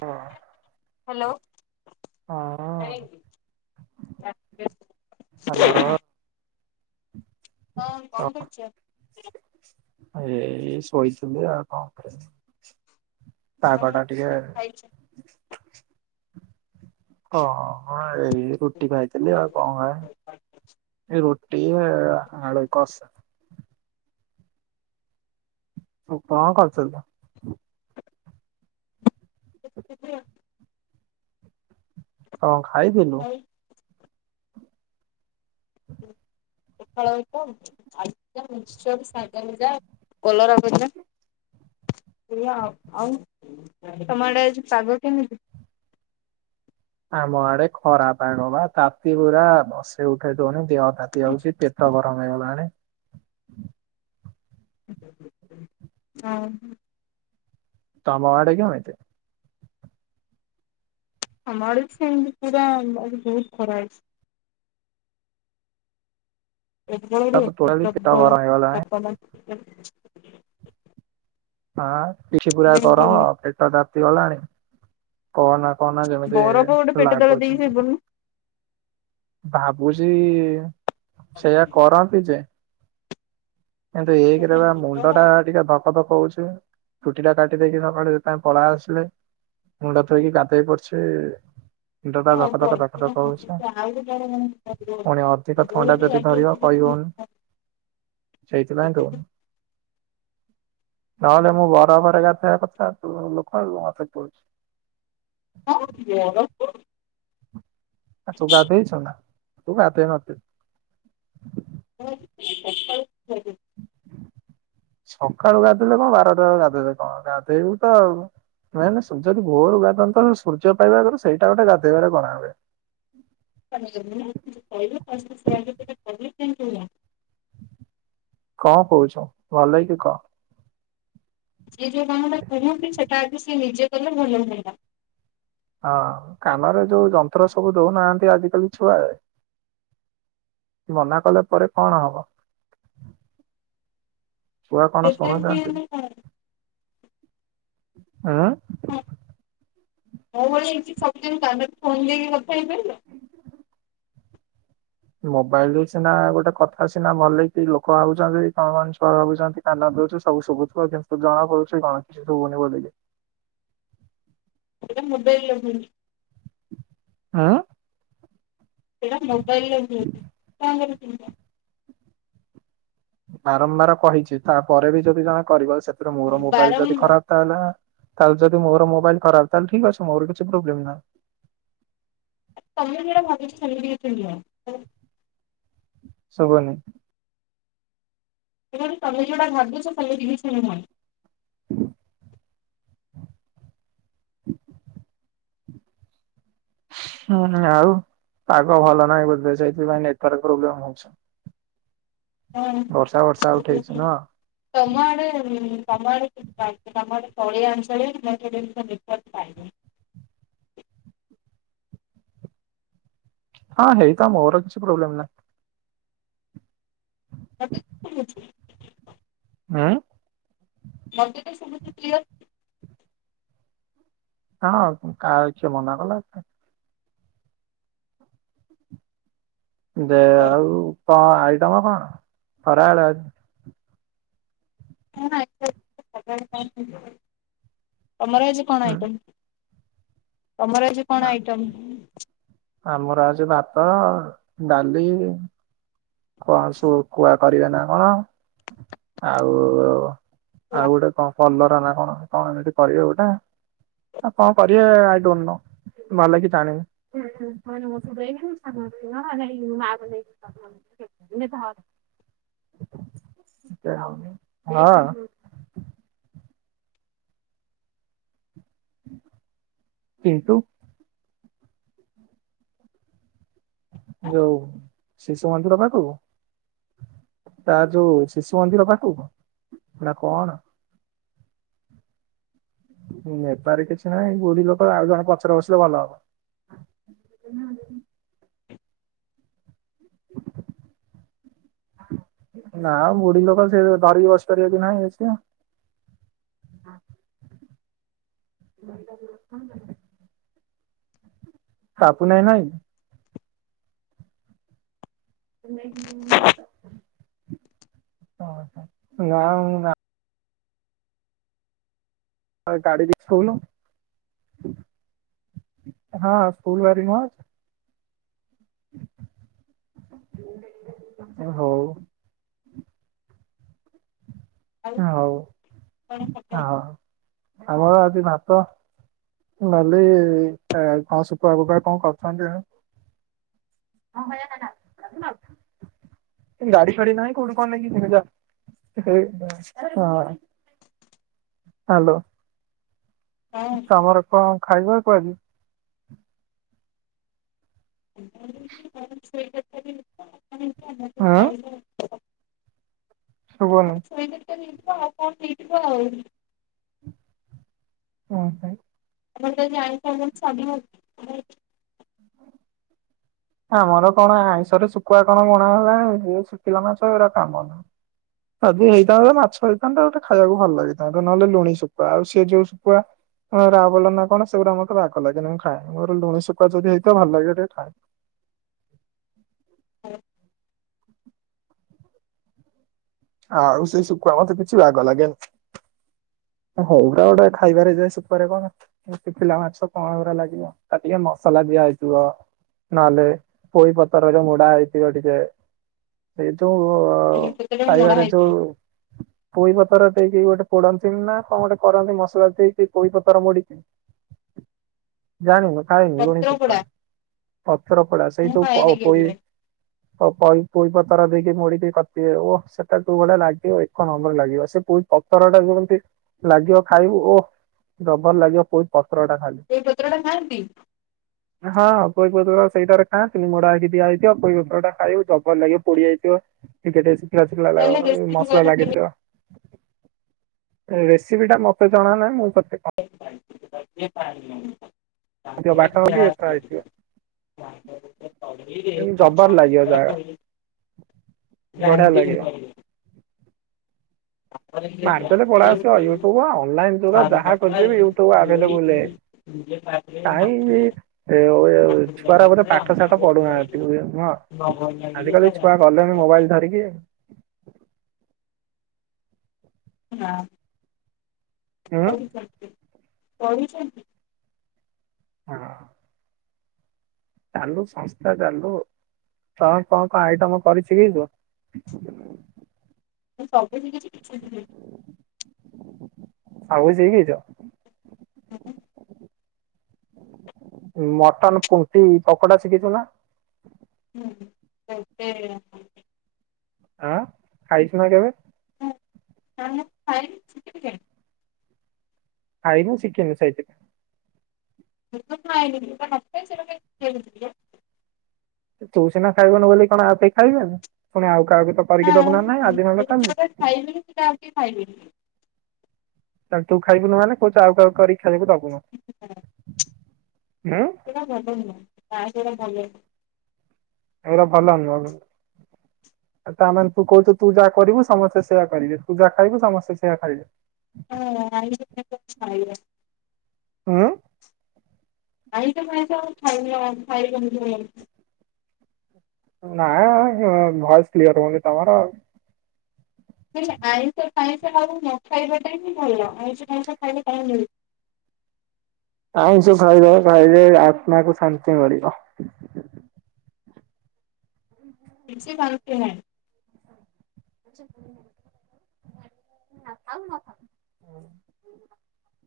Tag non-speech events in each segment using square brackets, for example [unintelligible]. ହଁ, ହ୍ୟାଲୋ ହଁ, ହଁ। ହ୍ୟାଲୋ। ହଁ କଣ କରୁଛ? ଏ ଶୋଇଥିଲି, ଆଉ' କଣ କରିବି। ପାଗ ଆଉ ଟା ଟିକେ କଣ ଖାଇଛ? ହଁ ମ, ଏଇ ରୁଟି ଖାଇଥିଲି। ଆଉ କଣ, ଖାଇବି। ରୁଟି ଇଏ, ଆଳୁ କସା। ତୁ କଣ, କରୁଥିଲୁ? ସେିକ [unintelligible] କଣ, ଖାଇଥିଲୁ? ହୁ। ପଖାଳ ଭାତ, ଆଳୁ ଭଜା, ମିକ୍ସିଚର, ଶାଗ ଭଜା କଲରା ଭଜା ସେଇଆ ଆଉ'। ଆଉ'ତମ, ଆଡେ଼ ଆଜି ପାଗ କେମିତି? ଆମ ଆଡେ଼ ଖରା ପାଗ ବା, ତାତି ପୁରା ବସେଇ ଉଠେଇ ଦଉନି ଦେହ ତାତି ଯାଉଛି। ପେଟ ଗରମ ହେଇଗଲାଣି। ହଁ। ତମ ଆଡେ଼ କେମିତି? ଆମ' ଆଡେ଼ ସେମିତି ପୁରା ବଢ଼ି ବହୁତ ଖରା ହେଇଛି। ଏ ବେଳରେ ତାପରେ ଏତେ ଟୋଟାଲି ପେଟ ପ୍ରବଳ ଗରମ ହେଇଗଲାଣି। ତାପମାତ୍ରା। ହଁ କିଛି ପୁରା କର। ଯେମିତି ପେଟ ତାତି ଗଲାଣି। କହନା, କହନା ଯେମିତି ବରଫ ଗୋଟେ ପେଟ ତଳେ ଲାଗୁଛି। ଦେଇକି ଭାବୁଛି ସେୟା କରନ୍ତି ଯେ କିନ୍ତୁ ଏକେରେ ବା ମୁଣ୍ଡ ଶୋଇପଡୁନୁ। ଟା ଟିକେ ବ ଖତ କହୁଛି। ଚୁଟି ଟା କାଟି ଦେଇକି ସକାଳୁ ଏଥି ପାଇଁ ପଳେଇ ଆସିଲି। ମୁଣ୍ଡ ଧୋଇକି ଗାଧେଇ ପଡ଼ିଛି। ଯିଏ ମୁଣ୍ଡଟା ଯୋଉ ଧକ, ଧକ, କାମଟା ଧକ, ଧକ କୁହନ୍ତି ହଉଛି। ପୁଣି ଅଧିକ ଥଣ୍ଡା ଯଦି ଧରିବ କହିବୁ। ଜୁନ୍। ସେଇ ଦିନ ଆଙ୍କୁ ନହେଲେ ମୁଁ ବରଫ ରେ ଗାଧେଇ ବା କଥା। ତୁ ଲୋକ ମୋତେ କହୁଛୁ। କଣ କରୁଛୁ। କିରେ ଅଡ଼ର କରୁଛୁ। [unintelligible] ଆ ତୁ ଗାଧୋଇ ଚୁନା? ତୁ ଗାଧୋଇ ନଥିବୁ। ହଁ ସକାଳୁ ଗାଧୋଇଲେ କଣ? ବାରଟା ବେଳେ ଗାଧୋଇଲେ କଣ? ଗାଧେଇବୁ ତ ଆଉ। ନାଇଁ ନ, ସୂର୍ଯ୍ୟ ଆଜି ଭୋରୁ ଗାଧାନ୍ତି। ତାହେଲେ, ସୂର୍ଯ୍ୟ ପାଇବା ଆଗରୁ ସେଇଟା ଗୋଟେ ଗାଧେଇବାରେ ଗଣା ହୁଏ। [inaudible] କଣ କହୁଛ? ଭଲ ହେଇକ କହ? ଯିଏ ଯେଉଁ କାମଟା କୁହନ୍ତି। ସେଟା ଆଜି ସେ ନିଜେ କରିବେ ଭଲ ହୁଅନ୍ତା। ହଁ କାନରେ ଯୋଉ ଯନ୍ତ୍ର ସବୁ ଦଉନାହାନ୍ତି ଆଜିକାଲି ଛୁଆ? ମନା କଲେ ପରେ କଣ ହବ? ଛୁଆ କଣ, ଶୁଣୁଛନ୍ତି। ହୁଁ- ହଁ ମୋ ଭଳି ହେଇଛି ସବୁଦିନ ତା ଫୋନ ଦେଇକି କଥା ହେଇବେ [unintelligible] ଆ ମୋବାଇଲରେ ସିନା ଗୋଟେ କଥା ସିନା ଭଲ କି ଲୋକ ଭାବୁଚନ୍ତି କଣ ମାନେ ଛୁଆ ଭାବୁଚନ୍ତି କାନ ସବୁ ଶୁବୁଥିବା କିନ୍ତୁ ଜଣା ପଡୁଚି କଣ କିଛି ସୁବୁନି ବୋଲିକି। ଏଇଟା ମୋବାଇଲ ହଁ। ସେଇଟା ମୋବାଇଲରେ ହୁଏ କ [unintelligible] ବାରମ୍ବାର କହିଛି ତାପରେ ବି ଯଦି ଜଣେ କରିବ ସେଥିରେ ମୋର ମୋବାଇଲ ଯଦି ଖରାପ ତାହେଲେ ତାହେଲେ ଯଦି ମୋର ମୋବାଇଲ ଖରାପ ତାହଲେ ଠିକ ଅଛ ମୋର କିଛି ପ୍ରୋବ୍ଲେମ ନାହିଁ। ତମେ ଯଉଟା ଭାବିଛ ସେମିତି କିଛି ନୁହଁ। ସୁବୁନି। ଏବଂ ତମେ ଯୋଉଟା ଭାବୁଛ ସେମିତି କିଛି ନୁହଁ। ଆ [inaudible] ହୁଁ ଆଉ ପାଗ ଭଲ ନାହିଁ ବୋଧେ ସେଇଥିପାଇଁ ନେଟ୍ ୱର୍କ ପ୍ରୋବ୍ଲେମ୍ ହଉଛି। ବର୍ଷା ବର୍ଷା ହଁ ଉଠେଇଛି ନୁହଁ ତମଆଡେ ତମଆଡ଼େ ତଳିଆ ଅଞ୍ଚଳିଆ [unintelligible] ନେଟୱର୍କ ପାଏନି। [inaudible] ହଁ ହେଇଥାଉ ମୋର କିଛି ପ୍ରୋବ୍ଲେମ୍ ନାହିଁ। [unintelligible] ଉଁ [unintelligible] ହଁ କା ଇଛ ମନା କଲା ଦେ ତ। ଆଉ କଣ ଆଇଟମ କଣ ଖରାବେଳେ ଆ [unintelligible] ତମର ଆଜି କଣ ହୁଁ ଆଇଟମ୍? ତମର ଆଜି କଣ ଆଇଟମ? ଆମର ଆଜି ଭାତ ଡାଲି କଣ ସୁକୁଆ କରିବେ ନା କଣ ଆଉ ଆଉ ଗୋଟେ କଣ କଲରା ନା କଣ କଣ ଏମିତି କରିବେ ଗୋଟେ। ଆଉ କଣ କରିବେ ଆଇ ଡୋ ନୋ। ଭଲ କି ଜାଣିନି [unintelligible] ହଁ। କିନ୍ତୁ ଯଉ ଶିଶୁ ମନ୍ଦିର ପାଖୁକୁ? ତା ଯୋଉ ଶିଶୁ ମନ୍ଦିର ପାଖକୁ ନା କଣ? ନେବାରେ କିଛି ନାହିଁ ବୁଢୀ ଲୋକ ଆଉ ଜଣେ ପଛରେ ବସିଲେ ଭଲ ହବ। [unintelligible] [inaudible] ନା ବୁଢୀ ଲୋକ ସେ ଧରିକି ବସି ପାରିବେ କି ନାହିଁ ସିଏ। [unintelligible] ହାପୁନ୍ ଭାଇ ନାହିଁ କି? ଓ ହୋ ନାଁ ମୁଁ ନା। ହଁ ଗାଡ଼ିରେ ଶୋଉନୁ। ହଁ ସ୍କୁଲ ବାରି ନୁହଁ। ହଉ। ହଉ ହଁ ଆମର ଆଜି ଭାତ। ଡାଲି ଆଉ କଣ ଶୁଖୁଆ ଫୁକୁଆ କଣ କରିଚନ୍ତି। ଗାଡି ଫାଡି ନାହିଁ କୋଉଠୁ କଣ ନେଇକି ଯିବି ଯା। ହେଇ ହଁ ହାଲୋ। ତମର କଣ ଖାଇବାକୁ ଆଜି? [unintelligible] ଶୁବୁନି। [inaudible] କଣ ପାଇଁ। [unintelligible] ଆମର କଣ ଆଇଁଷରେ ଶୁଖୁଆ କଣ ମରା ହେଲା ଏଇ ଶୁଖିଲା ମାଛ ଏରା କାମ ନୁହଁ। ଯଦି ହେଇଥାନ୍ତା ମାଛ ହେଇଥାନ୍ତା ଗୋଟେ ଖାଇବାକୁ ଭଲ ଲାଗିଥାନ୍ତା ନଲେ ଲୁଣି ଶୁଖୁଆ ଆଉ ସେ ଯୋଉ ଶୁଖୁଆ। ରାହାବୋଲ ନା କଣ ସେଗୁରା ମୋତେ ବାଗ ଲାଗେନି ମୁଁ ଖାଏନି ମୋର ଲୁଣି ସୁୁଖୁଆ ଯଦି ହେଇଥିବ ଭଲ ଲାଗିବ ଟିକେ ଖାଏ। ଆଉ ସେଇ ଶୁଖୁଆ ମୋତେ ବାଗ ଲଗେନି। ହଉଟା ଗୋଟେ ଖାଇବାରେ ଯାଏ ସୁଖୁଆରେ କଣ ଏ ଶୁଖିଲା ମାଛ କଣ ଏଗୁରା ଲାଗିବ ଚାଟିଲେ ମସ୍ତ୍। ସଲାଦିଆ ହେଇଥିବ ନହେଲେ ପୋଇ ପତରରେ ମୋଡ଼ା ହେଇଥିବ ଟିକେ। ଏ ଯୋଉ ଖାଇବାରେ ଯୋଉ ପୋଇ ପତର ର ଦେଇକି ଗୋଟେ ପଡ [unintelligible] ଚୁନା କଣ ଗୋଟେ କରନ୍ତି ମସଲା ଦେଇକି ପୋଇପତର ମୋଡିକି ଜାଣୁ ଖାଇନୁ ଲୋଣୀ ପତ୍ର ସୁୁଖୁଆ ପୋଡା ପତର ପୋଡ଼ା ସେଇ ମୁଁ ଯୋଉ ଖାଏନି କେବେ। ପୋଇ ପୋଇ ପତର ଦେଇକି ମୋଡିକି କରିଥିବେ ଓ ସେଟା ଜଉ ଭଳିଆ ଲାଗିବ ଏକ ନମ୍ବର ଲାଗିବ ସେ ପୋଇ ପତର ଟାକୁ - ଲାଗିବ ଖାଇବୁ ଓ ଭଲ ଲାଗିବ ପୋଇପତର। ଏଇ ପତ୍ରଟା ଖାଆନ୍ତି। ହଁ ପୋଇ ପତର ସେଇଟାରେ ଖାଆନ୍ତି ମୋଡା ହେଇକି ଦିଆହେଇଥିବ। ପୋଇ ପତର ଟା ଖାଇବୁ ଜବର ଲାଗିବ ପୋଡିଯାଇଥିବ। ଟିକେ ଟିକେ ଶୁଖିଲା ଶୁଖିଲା ତାହେଲେ ଲାଗିବ ରେସିପି ମସଲା କହିଲେ ଲାଗିଥିବ। ରେସିପିଟା ମୋତେ ଜଣା ନାହିଁ ମୁଁ ତତେ କଣ ବାଟଣ କି ଏଟା [unintelligible] ହେଇଥିବ। ଏମିତି ଜବର ଲାଗିବ [unintelligible] ଜାଗା ବଢିଆ ଲାଗିବ। [unintelligible] ତାପରେ ସେ ମାରଦେଲେ ପଳେଇ ଗ୍ରାଇଣ୍ଡିଙ୍ଗ ଆସିବ। ଟି ୟୁଟୁବୁ ଅଲଲାଇନ୍ ଯୁଗ ସାରୁ ଯାହା ପଟୁଆରେ ଖୋଜିବି ୟୁଟୁବୁ ଘୋଡେଇକି ଆଭେଲେବୁଲରେ। ନିଜେ ପାଟିରେ କାହିଁକି ନାଖିବେ ଏ ନାଖି ଛୁଆରା ସାଇଲା ବୋଧେ ପରେ ପାଠ ଶାଠ ଅନ୍ୟକୁ ଖୁଆଇବେ ପଢୁନାହାନ୍ତି ନୁହଁ। ନ ଭଲ ଲାଗିଲେ ଆଜି କାଲି ତା ଛୁଆ ଗଲେଣି ମୋବାଇଲ ଧରିକି। [inaudible] ନାଁ। ହୁଁ ପଢୁଛନ୍ତି ପଢିଛନ୍ତି। [unintelligible] ଚାଲୁ ସଂସ୍ଥା ଚାଲୁ। କଣ କଣ ଆଇଟମ କରିଶିଖିଛୁ? ମୁଁ ସବୁ ଶିଖିଛି କିଛି ଶିଖିନି। ଆଉ ଶିଖିଛ। ହଁ। ମଟନ ପୁଣ୍ଟି ପକୋଡା ଶିଖିଛୁ ନା? [unintelligible] ଆଁ ଖାଇସୁମା କେବେ? [inaudible] [unintelligible] [unintelligible] ଯୋଉଟା ନଥାଏ ସେଇଟା କାହିଁ [unintelligible] ତୁ ସିନା ଖାଇବୁନି ବୋଲି କଣ ଆଉ କେହି ଖାଇବେନି? ପୁଣି ଆଉ କାହାକୁ ତ କରିକି ଦବୁ ନା ନାହିଁ ଆଜି ନହେଲେ କାଲି? ଯୋଉଟା ଖାଇବେନି ସେଟା ଆଉ କେହି ଖାଇବେନି। ତାହାଲେ ତୁ ଖାଇବୁନୀ ମାନେ କହୁଛୁ ଆଉ କାହାକୁ କରିକି ସେ ଖେଳିବାକୁ ଦବୁନି ହୁଁ? ନା ସେଟା ଭଲ ନୁହ। ଏଗୁରା ଭଲ ନୁହଁ। ତା ମାନେ ତୁ କହୁଛୁ ତୁ ଯାହା କରିବୁ ସମସ୍ତେ ସେୟା କରିବେ? ତୁ ଯାହା ଖାଇବୁ ସମସ୍ତେ ସେୟଆ ଖାଇବେ? ହୁଁ [unintelligible] ଆଇଁଷ ଫାଇଁଶ ଆଉ ଖାଇନ ଖାଇବନି [unintelligible] ନା ହୁଁ ଭଏସ କ୍ଲିୟର ହଉନି ତମର ଆଉ। ହେ ଆଇଁଷ ପାଇଁଷ ବାବୁ ନ ଖାଇବାଟା ହିଁ ଭଲ ଆଇଁଷ ପାଇଁଷ ଖାଇଲେ କଣ ମିଳିବ? [inaudible] ଆଇଁଷ ଖାଇବା ଖାଇଲେ ଆତ୍ମାକୁ ଶାନ୍ତି ମିଳିବ। କିଛି ଶାନ୍ତି ନାହିଁ [unintelligible]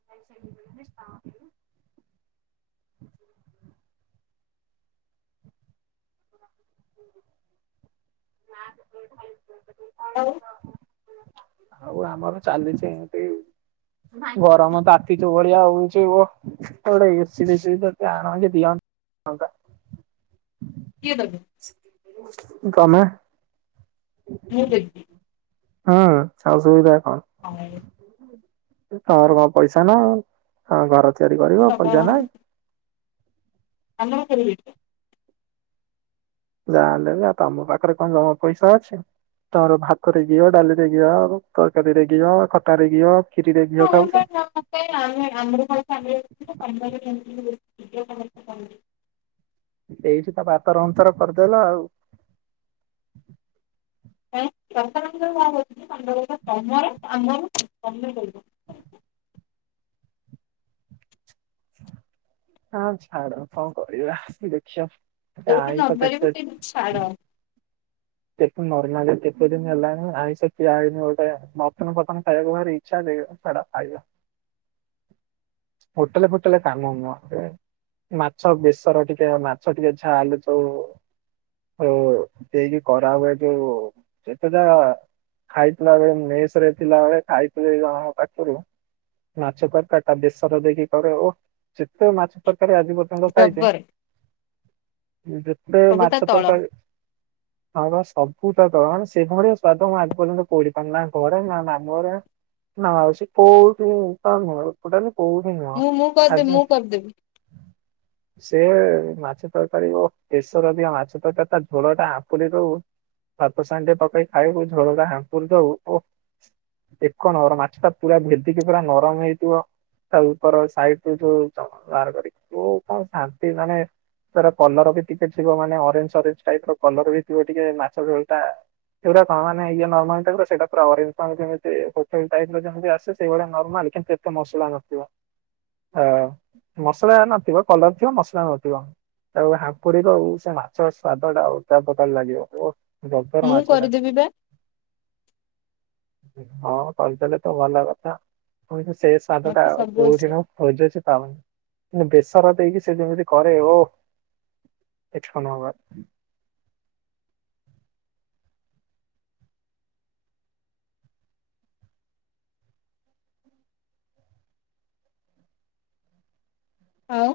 [unintelligible] [inaudible] ନାଁ [unintelligible] ଆଉ ଆଉ ଆମର ଚାଲିଛି ଏମିତି ଗରମ ତାତି ଯୋଉଭଳିଆ ହଉଚି ଓଃ ତ ଗୋଟେ ଏସି ଫେଶି ଆନନ୍ତେ ଦିଅନ୍ତି। ହଙ୍କା କିଏ ଦେବେ ଗମା ମୁଁ ଦେବି ସବୁ ସୁବିଧା ଆଉ ତମର କଣ ପଇସା ନାହିଁ? ହଁ ଘର ତିଆରି କରିବ ପଇସା ନାହିଁ? ଆନ୍ଦୋଳନ କରିବି ଏଇଥିପାଇଁ। ଯାହା ହେଲେ ବି ଆଉ ତମ ପାଖରେ କଣ ଜମା ପଇସା ଅଛି? ତର ଭାତରେ ଘିଅ ଡାଲିରେ ଘିଅ ତରକାରୀରେ ଘିଅ, ଖଟା ରେ ଘିଅ ଖିରିରେ [unintelligible] ଘିଅ ଖାଉଛ। ଆମେ କଣ ଆମେ ଆମକୁ କହୁଚ [unintelligible] [unintelligible] ଏଇଠି ତ ପାତର ଅନ୍ତର କରିଦେଲ ଆଉ। [unintelligible] [inaudible] ହଁ ଛାଡ କଣ କରିବା ଦେଖିବା। ଏ ଯୋଉଠି ଆଇଁଷ ନପାରିବ କେତେ? ସେଇଠି ଛାଡ ତେକୁ ନର୍ମାଲି କେତେ ଦିନ ହେଲାଣି ଆଇଁଷ ଖିଆହେଇନି ଗୋଟେ ମଟନ ଫଟନ ଖାଇବାକୁ ଭାରି ଇଛାଯେ ଦିଅ ଛାଡ ଖାଇବା। [inaudible] ହୋଟେଲ ଫୋଟେଲେ କାମ ନୁହଁ ସେ ମାଛ ବେସର ଟିକେ ମାଛ ଟିକେ ଛାଲୁଛଉ ଓ ଦେଇକି ଖରା ହୁଏ ଜୋ ଯେତେଟା ଖାଇଥିଲା ବେଳେ ମେଶ୍ ରେ ଥିଲାବେଳେ ଖାଇଥିଲେ କି କଣ ଆମ ପାଖରୁ ମାଛ ତରକାରୀ ଟା ବେସର ଦେଇକି କର ଓ ଯେତେ ମାଛ ତରକାରୀ ଆଜି ପର୍ଯ୍ୟନ୍ତ ଖାଇଛେ ଜବର ଯେତେ ସବୁ ତା ମାଛ ତଳ ତରକାରୀ ତ ସବୁତକ ସେଭଳିଆ ସ୍ଵାଦ ମୁଁ ଆଜି ପର୍ଯ୍ୟନ୍ତ କୋଉଠି ପାଇନି। ନା ଘରେ ନା ମାମୁଁଘରେ ନାଁ ଅଛି [unintelligible] ମୁଁ ମୁଁ କରିଦେବି ମୁଁ କରିଦେବି। ସେ ମାଛ ତରକାରୀ ବେଶର ବି ମାଛ ତରକାରୀ ତା ଝୋଳ ଟା ଆପୁଲି ରୁ ହାତ ସାଣ୍ଡେ ପକେଇ ଖାଇବୁ ଝୋଳଡା ହାପୁର ଦବୁ ଓ ଏକ ନମ୍ବର ମାଛ ଟା ପୁରା ଭେଦିକି ପୁରା ନରମ ହେଇଥିବ ତା ଉପର ସାଇଡୋଉ [unintelligible] କରି ଶାନ୍ତି ମାନେ ତାର କଲର ବି ଟିକେ ଥିବ ମାନେ ଅରେଞ୍ଜ ଅରେଞ୍ଜ ଟାଇପ ର କଲର ବି ଥିବ ଟିକେ ମାଛ ଝୋଳ ଟା ସେଗୁଟାଣ ମାନ ଇଏ ନର୍ମାଲ ଟାଇପର ସେଇଟାା ଅ୍ତି ହୋଟେଲ ଟାଇପ ରମତି ଆସ ସେଇଭଳିଆ ନର୍ମାଲ କିନ୍ତ କେତେ ମସଲା ନଥିବ। ହ ମସଲା ନଥିବ କଲର ଥିବ ମସଲା ନଥିବ। ତା ହାପୁଡ଼ିବ ଆଉ ସେ ମାଛ ସ୍ଵାଦ ଟା ଅଲଗା ପ୍ରକାର ଲାଗିବ ଓଃ। ଗବର ମୁଁ ମାଛଟା। କରିଦେବି ବା ହଁ କହିଦେଲେ ତ ଭଲ କଥା ମଣି ସେ ସ୍ବଦ ଟା ମତେ ସବୁ କୋଉଠି ଆସେ ମୁଁ ଖୋଜୁଛି ପାଉନି। ବେସର ଦେଇକି ସେ ଯେମିତି କରେ ଓ ଏକ ନମ୍ବର। ଆଉ।